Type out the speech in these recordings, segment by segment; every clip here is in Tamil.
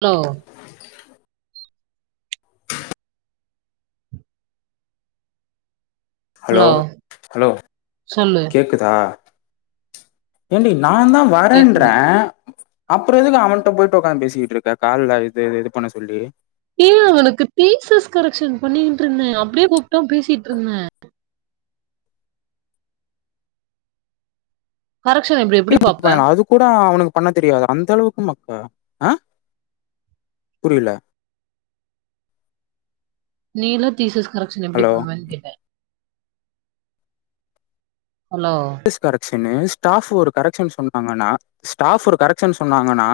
ஹலோ [unintelligible] ஹலோ ஹலோ சொல்லு கேக்குதா ஏன்டி நான் தான் கேக்குது வரேன்றறேன் அப்பறம் எதுக்கு அவன்னிட்ட போயிட்டு உடக்காந்து பேசிக்கிட்டு இருக்க கால்ல இது இது இது பண்ண சொல்லியி ஏன் அவனுக்கு தீசஸ் கரெக்ஷன் பண்ணிட்டு இருந்தேன் அப்டியே கூப்பிட்டான் பேசிட்டு இருந்தேன் கரெக்ஷன் எப்டி எப்டி இப்ப பாப்ப அது கூட அவனுக்கு பண்ண தெரியாது அந்த அளவுக்கு மக்க ஆ புரியல நீல தீசஸ் கரெக்ஷன் எப்படி ஹலோ பண்ணுவேன்னு கேட்டேன் hello this correction is staff ஒரு கரெக்ஷன் சொன்னாங்கன்னா ஸ்டாஃப் ஒரு கரெக்ஷன் சொன்னாங்கன்னா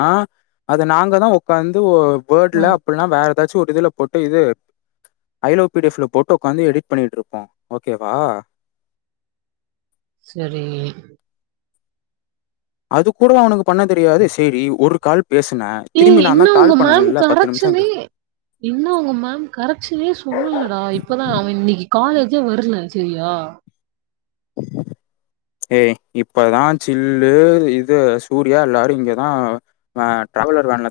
அது நாங்கள் தான் உ்காந்து வேர்ட்ல ஆ அப்டியல்லாம் வேற ஏதாச்சும் ஒரு இதுல போட்டு இது அய்ஓபில போட்டோ உட்காந்து எடிட் பண்ணட்டு இருப்போம் ஓகேவ செரி அது கூூட அவனுக்கு பண்ண தெரியாது சரி ஒரு கால் பேசுனேன் ஏ திரும்பி நான் தான் இன்னும் உங்க கால் மேம் பண்ணல பத்து நிமிஷம் கரைச்சனே இன்னும் உங்க மேம் கரைச்சனே சொல்லுலடா இப்தான் அவன் இன்னைக்கு காலேஜேவரல செரியா ஏய் இப்தான் சில்லு இது சூர்யா எல்லாரும் இங்கதான் டிராவலர் வேண்ல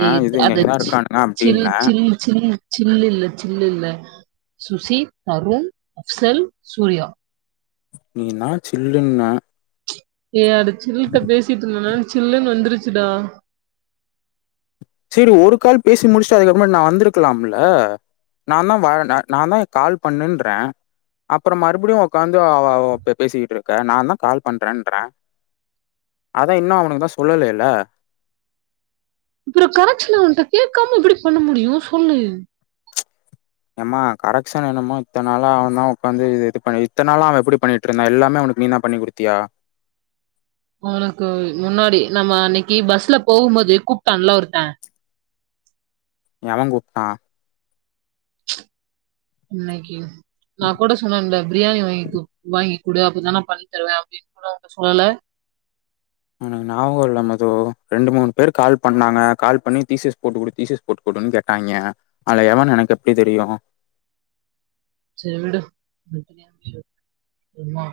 ஏ அது சில் அப்டின்ன ச்சிலு ச்சிலு சில் இல்ல சில்ல இல்ல சுசி தருண் அப்சல் சூர்யா நீ நான் சில்லுண்ண ஏ அட சில்லுட்ட பேசிட்டு இருந்தேனான சில்லுன்னு வந்துருச்சுடா செரி ஒரு கால் பேசி முடிச்சுட்டு அதுக்கப்புறம் நான் வந்திருக்கலாம்ல நான் தான் நான் தான் கால் பண்ணுன்றறேன் அப்பறம் மறுபடியும் உட்காந்து அவ பேசிட்டு இருக்கேன் நான் தான் கால் பண்றேன்றறேன் அதான் இன்னும் அவனுக்குதான் சொல்லல்ல அப்பறம் கரைச்சன வந்துிட்ட கேட்காம எப்படி பண்ண முடியும் சொல்லு ஏம்மா கரெக்ஷன் என்னமே இத்தனால அவன் தான் உட்க வந்து இது பண்ண இத்தனாள அவன் எப்டி பண்ணிட்டு இருந்தான் எல்லாமே அவனக்கு நீ தான் பண்ணி குடுத்தியா உனக்கு முன்னாடி நம்ம அன்னைக்கு பஸ்ல போகும்போது கூப்பிட்டான்ல்லா ஒருத்தேன் எவன் கூப்பட்டான் இச்சே இன்னைக்கு நான கூட சொன்னேன்ல பிரியாணி வாங்கித்து வாங்கி குடு அப்டிதா நா பண்ணித் தருவ அப்டின்னு கூட உன்ட்ட சொல்லல எனக்கு ஞாபகம் இல்ல மது ரெண்டு மூணு பேர் கால் பண்ணாங்க கால் பண்ணி தீசஸ் போட்டு க்குடு தீசஸ் போட்டுக்குடுன்னு கேட்டாய்ங்க அது எவன்னு எனக்கு எப்டி தெரியு செரி விடு உமா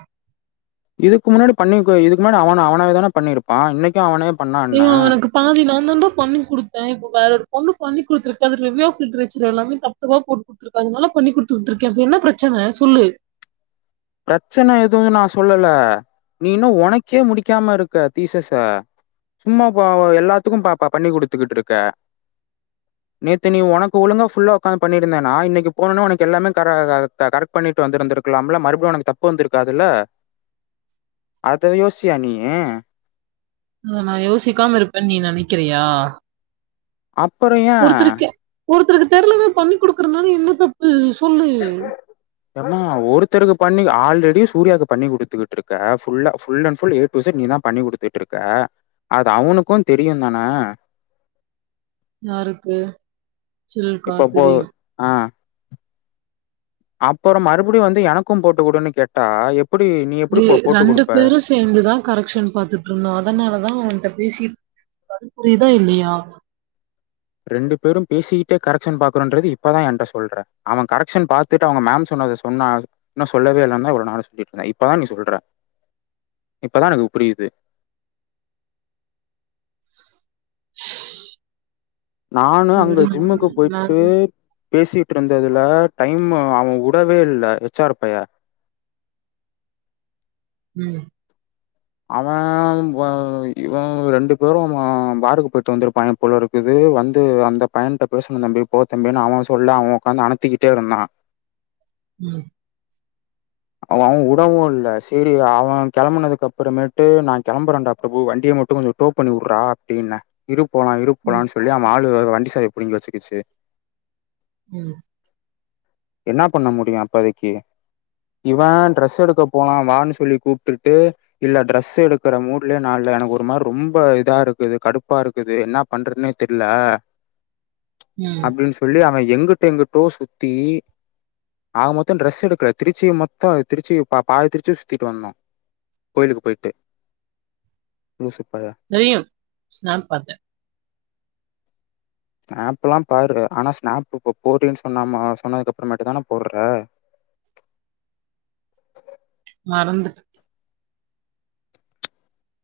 இதுக்கு முன்னாடி பண்ணிருக்கோ இதுக்கு முன்னாடி அவ அவனேதான பண்ணிருப்பா இன்னைக்கு அவனே ஏய் பண்ணான்னா? உனக்கு பாதினா அதனாலதா பண்ணி குடுத்தே இப்ப வேற ஒரு பொண்ணு பண்ணி குடுத்துருக்கா அது ரிவ்யூ ஆஃப் த லிட்ரேச்சர் எல்லாமே தப்பு தப்பா போட்டு குடுத்துருக்கா அதனால பண்ணி குடுத்துட்டு இருக்கே இப்ப என்ன பிரச்சனை சொல்லு பிரச்சனை எதுவும்மே நான் சொல்லல நீ இன்னும் உனக்கே முடிக்காம இருக்க தீசஸ்ச சும்மா எல்லாத்துக்கும் பா பண்ணி குடுக்கிட்டு இருக்க நேத்து நீ உனக்கு ஒழுங்கா ஃபுல்லா உக்காந்து பண்ணிருந்தோ இன்னைக்கு போனோனே உனக்கு எல்லாமே கரெக்ட் பண்ணிட்டு வந்தந்திருக்கலாம்முல மறுபடிய உனக்கு தப்பு வந்திருக்காதுல்ல அத யோசியா நீ அத நான் யோசிக்காம இருப்பேன்னு நீ நினைக்கிறியா அப்புறம் ஏன் ஒருத்தருக்கு தெரியலனா பண்ணி் குடுக்குறதுனால என்ன தப்பு சொல்லு ஏமா ஒருத்தருக்கு பண்ணி ஆல்ரெடி சூர்யாவுக்கு பண்ணி குடுத்துக்கிட்டு இருக்க ஃபுல்லா full and full A to இசைட் நீதான் பண்ணி குடுத்துட்டு இருக்க அது அவனுக்கும் தெரியும் தானே யாருக்கு சில்க்கா இப்ப போ தெரியும் அப்புறம் மறுபடியும் வந்து எனக்கும் போட்டுக்கொடுன்னு கேட்டா எப் ஏய் ரெண்டு பேரும் சேர்ந்துதான் கரெக்ஷன் பாத்துட்டு இருந்தோம் அதனாலதான் அவன்ட்ட பேசினது புரியுதா இல்லையா ரெண்டு பேரும் பேசிட்டே கரெக்ஷன் பாக்குறோன்றது இப்பதா என்ட்ட சொல்ற அவ கரெக்ஷன் பாத்துட்டு அவங்க மேம் சொன்னத சொன்னா இன்னு சொல்லவே இல்லன்னுதா இவ்ளோ நாள் சொல்லிட்டு இருந்தா இப்பதா நீ சொல்ற இப்பதா எனக்கு புரியுது நானு சரி அங்க ஜிம்முக்கு விடுங்க போயிட்டு நாங்க பேசிட்டு இருந்ததுல டைம் அவன் விடவே இல்ல எச்ஆர் பைய உம் அவன் இவன் ரெண்டு பேரும் அவன் பாருக்கு போயிட்டு வந்திருப்பான்ங்க போல இருக்குது வந்து அந்த பையனிட்ட பேசனும் தம்பி போகத்தம்பின்னு அவன் சொல்ல அவன் உட்காந்து அனுத்திக்கிட்டே இருந்தான் உம் அவன் உடவும் இல்ல சரி அவன் கிளம்புனதுக்கு அப்புறமேட்டு நான் கிளம்புறேன்டா பிரபு வண்டியை மட்டும் கொஞ்சம் டோ பண்ணி விடுறா அப்படின்னா இரு போலா இரு ம் போலான்னு சொல்லி அவ ஆளு [unintelligible] வண்டி சாவிய புடிங்கி வச்சுக்கிச்சு உம் என்னா பண்ண முடியு அப்போதைக்கி இவ டிரெஸ் எடுக்க போலா வான்னு சொல்லி கூப்ட்டுட்டு இல்ல டிரெஸ் எடுக்கற மூட்லயே நா இல்ல எனக்கு ஒரு மாரி ரொம்ப இதா இருக்குது கடுப்பா இருக்குது என்ன பண்றதுனே தெர்ல ம் அப்டின்னு சொல்லி அவை எங்கிட்டு எங்கிட்டோ சுத்தி ஆக மொத்தோ டிரெஸ் எடுக்கல திருச்சிய மொத்தோ திருச்சிய பா பாதி திருச்சிய சுத்திட்டு வந்தோ கோயிலுக்கு போயிட்டு லூசு பயல தெரியு ஸ்நாப் பாத்தே ஸ்நாப் எல்லா பாரு ஆனா ஸ்நாப் இப்ப போடுறேன்னு சொன்னாம சொன்னதுக்கு அப்புறமேட்டுதான போடுற மறந்துட்டேன்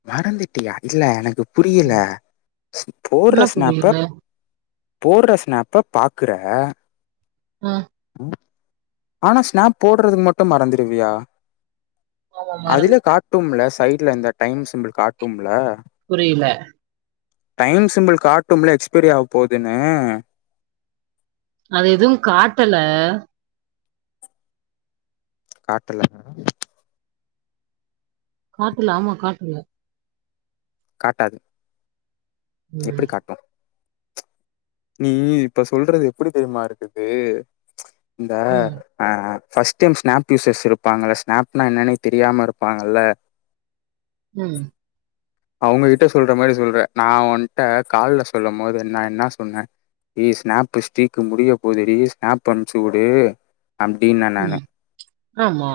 மறந்துட்டியா இல்ல எனக்கு புரியல ம் என்ன போடுறஸ்னாப்ப புரியல போடுறஸ்னாப்ப பாக்குற ஆஹ ஆனா ஸ்நாப் போடுறதுக்கு மட்டும் மறந்துடுவியா ஆமா அதுல மறந்துட்டே காட்டும்ல சைட் இல்ல இந்த டைம் சிம்பிள் காட்டும்ல புரியல டைம் சிம்பிள் காட்டும்ல எக்ஸ்பைரி ஆக போதுன்னு அது எதுவும் காட்டல காட்டல காட்டுல ஆமா காட்டுல காட்டாது ம் எப்டி காட்டும் நீ இப்ப சொல்றது எப்டி தெரியுமா இருக்குது இந்த ம் ஆஹ் ஃபர்ஸ்ட் டைம் ஸ்நாப் யூசஸ் இருப்பாங்கள ஸ்னாப்னா என்னன்னே தெரியாம இருப்பாங்கல்ல ம் அவுங்க கிட்ட சொல்ற மாரி சொல்றே நான் உன்ட்ட கால்ல சொல்லும் போது நா என்ன சொன்னே ஏ ஸ்நாப் ஸ்டீக் முடிய போது டீ ஸ்நாப் அனுச்சி வுடு அப்டின்ன நானு உம் ஆமா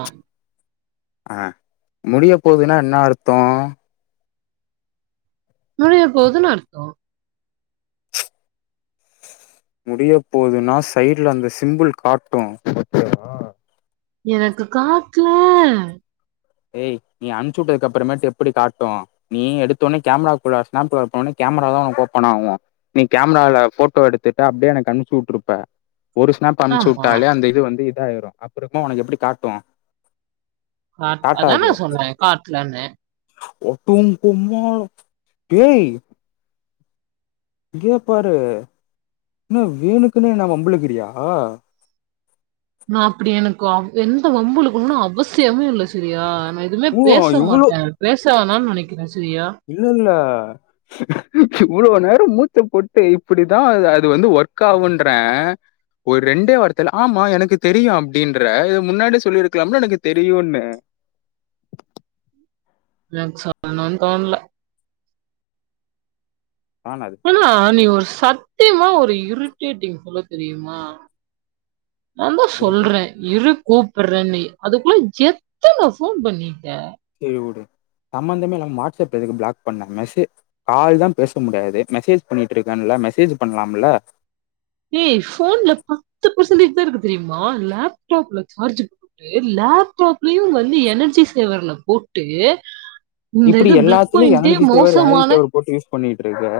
அ முடிய போகுதுன்னா என்ன அர்த்தோம் நுழைய போதுனு அர்த்தோம் முடிய போதுன்னா சைடுல அந்த சிம்பிள் காட்டு ஓகே வா எனக்கு காட்லா ஏய் நீ அம்ச்சிவுட்டது அப்பறமேட்டு எப்டி காட்டோ நீ எடுத்தோவுனே கேமராக்குள்ள ஸ்னாப் போனவுனே கேமராதா உனக்கு ஓப்பன் ஆகும் நீ கேமரால போட்டோ எடுத்துட்டு அப்டியே எனக்கு அம்ச்சிவுட்டுருப்ப ஒரு ஸ்னாப் ஆமா. அம்ச்சிவுட்டாலே அந்த இது வந்து கிளிக் ஆயிடும் அப்புறமா உனக்கு எப்டி காட்டு அ அதா நா காட்டாது சொன்னே காட்லன்னு டும் டும்மோ பேய் இங்கே பாரு என்ன வேணுக்குன்னே என்ன வம்புழுக்கிறியா நா அப்டி எனக்கோ எந்த வம்புழுக்கனுன்னு அவசியமே இல்ல செரியா நா எதுவுமே ஓ பேச இவ்ளோ மாட்டேன் பேச விக்லாம நினைக்கிறே இல்ல இல்ல இவ்ளோ நேர மூச்ச போட்டு இப்டிதா அது வந்து ஒர்க் ஆகுன்றேன் ஒரு ரெண்டே வார்த்தைல ஆமா எனக்கு தெரியு அப்டின்ற இத முன்னாடியே சொல்லிருக்கலாம்ல எனக்கு தெரியுன்னு எனக்கு சொல்லனுனு தோன்ல ஆனா அனா நீ ஒரு சத்தியமா ஒரு இரிட்டேட்டிங் ஃபெல்லோ தெரியுமா நான்தா சொல்றேன் சேரி இரு கூப்புறேன்னு அதுக்குள்ள எத்தன போன் பண்ணிட்ட செரி வுடு சம்பந்தமே இல்லாம வாட்ஸ்அப் எதுக்கு பிளாக் பண்ணே மெசே கால் தா பேச முடியாது மெசேஜ் பண்ணிட்டு இருக்கேன்ல மெசேஜ் பண்ணலாம்ல ஏ போன்ல பத்து பர்சன்டேஜ் தா இருக்கு தெரியுமா லேப்டாப்ல சார்ஜ் போட்டு லேப்டாப்லையும் வந்து எனர்ஜி சேவர்ல போட்டு இந்த இப்டி இது பிளக் எல்லாத்துமே பாயிண்டே எனர்ஜி சேவர் எனர்ஜி மோசமான சேவர் போட்டு யூஸ் பண்ணிட்டு இருக்க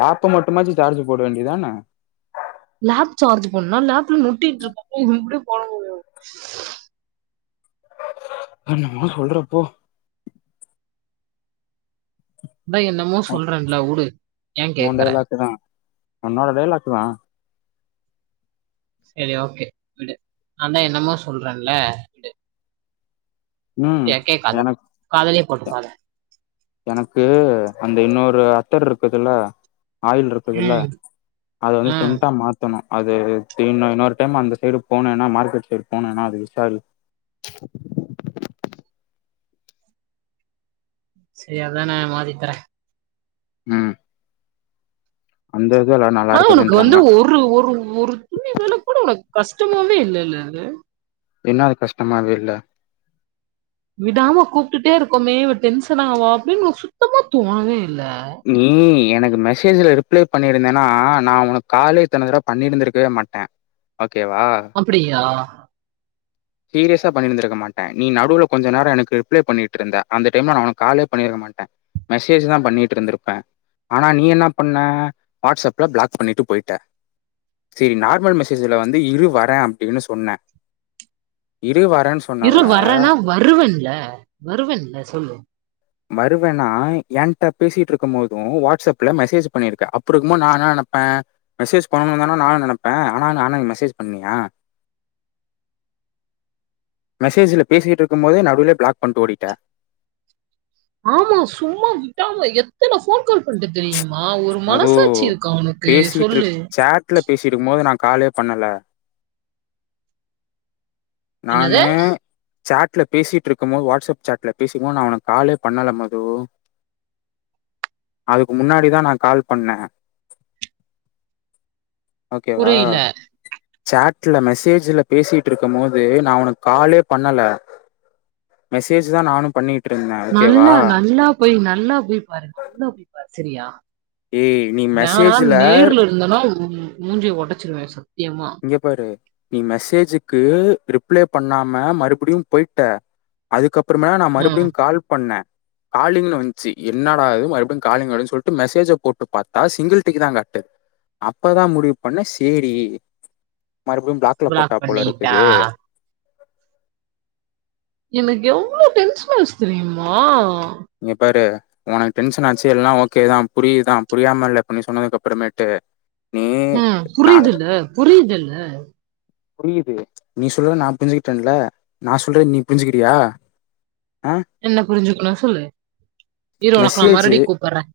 லேப்ப மட்டுமாச்சு சார்ஜ் போட வேண்டியதானே லேப் சார்ஜ் பண்ணனா லேப்ல நொட்டட்டு இருக்க இன்னே போட முடியும் என்னமோ சொல்றப்போ அதான் என்னமோ சொல்றேன்ல உடு ஏன் உன் கேக்குறேன் டைலாக்கு தா உன்னோட டைய்லாக்குத்தான் சரி ஓகே விடு நான் தான் என்னமோ சொல்றேன்ல விடு ம் சரியா கேக்காத எனக் காதலே உண்மதானே எனக்கு அந்த இன்னொரு அத்தர் இருக்குதுல ஆயில் இருக்குதுல ம் அதை வந்து ம் சென்ட்டா மாத்தணும் அது இன்னும் இன்னொரு டைம் அந்த சைடு போனேன்னா மார்க்கெட் சைடு போனேன்னா அது விசாரி சரி அதானே மாத்தித்தறேன் ஹம் அந்த ஆஹ் உனக்கு இருக்குதுன்றாங்க வந்து ஒரு ஒரு ஒரு துளி வேலை கூட உனக்கு கஷ்டமமே இல்ல இல்லது என்ன அது கஷ்டமாவே இல்ல விடாம கூப்பிட்டுட்டே இருக்கோமே இவ டென்ஷன் ஆவா அப்டின்னு உனக்கு சுத்தமா தோனவேயில்ல நீ எனக்கு மெசேஜ்ல ரிப்ளை பண்ணியிருந்தேனா நான் உனக்கு காலே இத்தன்னத்தடவ பண்ணிருந்திருக்கவே மாட்டேன் ஓகேவா? அப்படிய்யா சீரியஸா பண்ணிருந்திருக்க மாட்டேன் நீ நடுவுல கொஞ்ச நேரம் எனக்கு ரிப்ளை பண்ணிட்டு இருந்த அந்த டைம்ல நான் உனக்கு காலே பண்ணிருக்க மாட்டேன் மெசேஜ் தான் பண்ணிட்டு இருந்திருப்பேன் ஆனா நீ என்ன பண்ண வாட்ஸ்அப்ல பிளாக் பண்ணிட்டு போயிட்ட சரி நார்மல் மெசேஜ்ல வந்து இரு வரேன் அப்படின்னு சொன்னே இரு வரேன்னா வருவேன்ல வருவேன்ல சொல்லு வருவேன்னா எனக்கிட்ட பேசிட்டு இருக்கும் போதும் வாட்ஸ்அப்ல மெசேஜ் பண்ணியிருக்கேன் அப்படி இருக்கும்மோ நான் என்ன நினைப்பேன் மெசேஜ் பண்ணணும்னுந்தானா நான நினைப்பேன் ஆனா நானா மெசேஜ் பண்ணியன் மெசேஜ்ல பேசிட்டு இருக்கும் போதே நடுவுலே பிளாக் பண்ணிட்டு ஓடிட்ட ஆமா சும்மா விட்டாம எத்தனை போன் கால் பண்ணிட்டு தெரியுங்க அதோ பேசிட்டு இரு சொல்லு. சேட்ல பேசி இருக்கும் போது நா காலே பண்ணல என்னது? நானே சாட்ல பேசிட்டு இருக்கும் மோது வாட்ஸ்அப் சாட்ல பேசிக்கும்போது நான் உனக்கு காலே பண்ணல மது அதுக்கு முன்னாடிதான் நான் கால் பண்ணேன் ஓகேவா புரியல. சாட் ல மெசேஜ்ல பேசிட்டு இருக்கு மோது நான் உனக்கு காலே பண்ணல மெசேஜ் தான் நானும் பண்ணிட்டு நல்லா நல்லா போய் நல்லா போய் பாரு நல்லா போய் பாரு சிரியா ஏய் நீ மெசேஜ்ல உ மூஞ்சு ஒடச்சுருவேன் சார் இங்க பாரு நீ மெசேஜ்க்கு ரிப்பிளே பண்ணாம மறுபடியும் போயிட்ட அதுக்கப்புற அப்பறமே நான் ம். மறுபடியும் கால் பண்ணேன் காலிங்ன்னனு வந்துச்சு என்னடாது மறுபடியும் காலிங்னு சொல்லிட்டு மெசேஜ போட்டு பார்த்தா சிங்கிள் டிக்கு தான் காட்டுது அப்பதான் முடிவு பண்ண செரி மறுபடியும் பிளாக்ல போட்டா பிளாக் போல பண்ணிட்டா. இருக்குது எனக்கு எவ்ளோ டென்ஷன் ஆச்சு தெரியுமா இங்க பாரு உனக்கு டென்ஷன் ஆச்சு எல்லாம் ஓகேதான் புரியதான் புரியாம இல்ல இப்பண்ணி சொன்னதுக்கு அப்பறமேட்டு உஹம் புரியுதுல்ல புரியுதுல்ல புரியுது நீ சொல்றத நான் புரிஞ்சுக்கிட்டேன்ல நான் சொல்ற நீ புரிஞ்சுகிறியா என்ன புரிஞ்சுக்கணும் சொல்லு இரு உனக்கு நான மெசேஜ் மறுபுடியும் கூப்பறேன்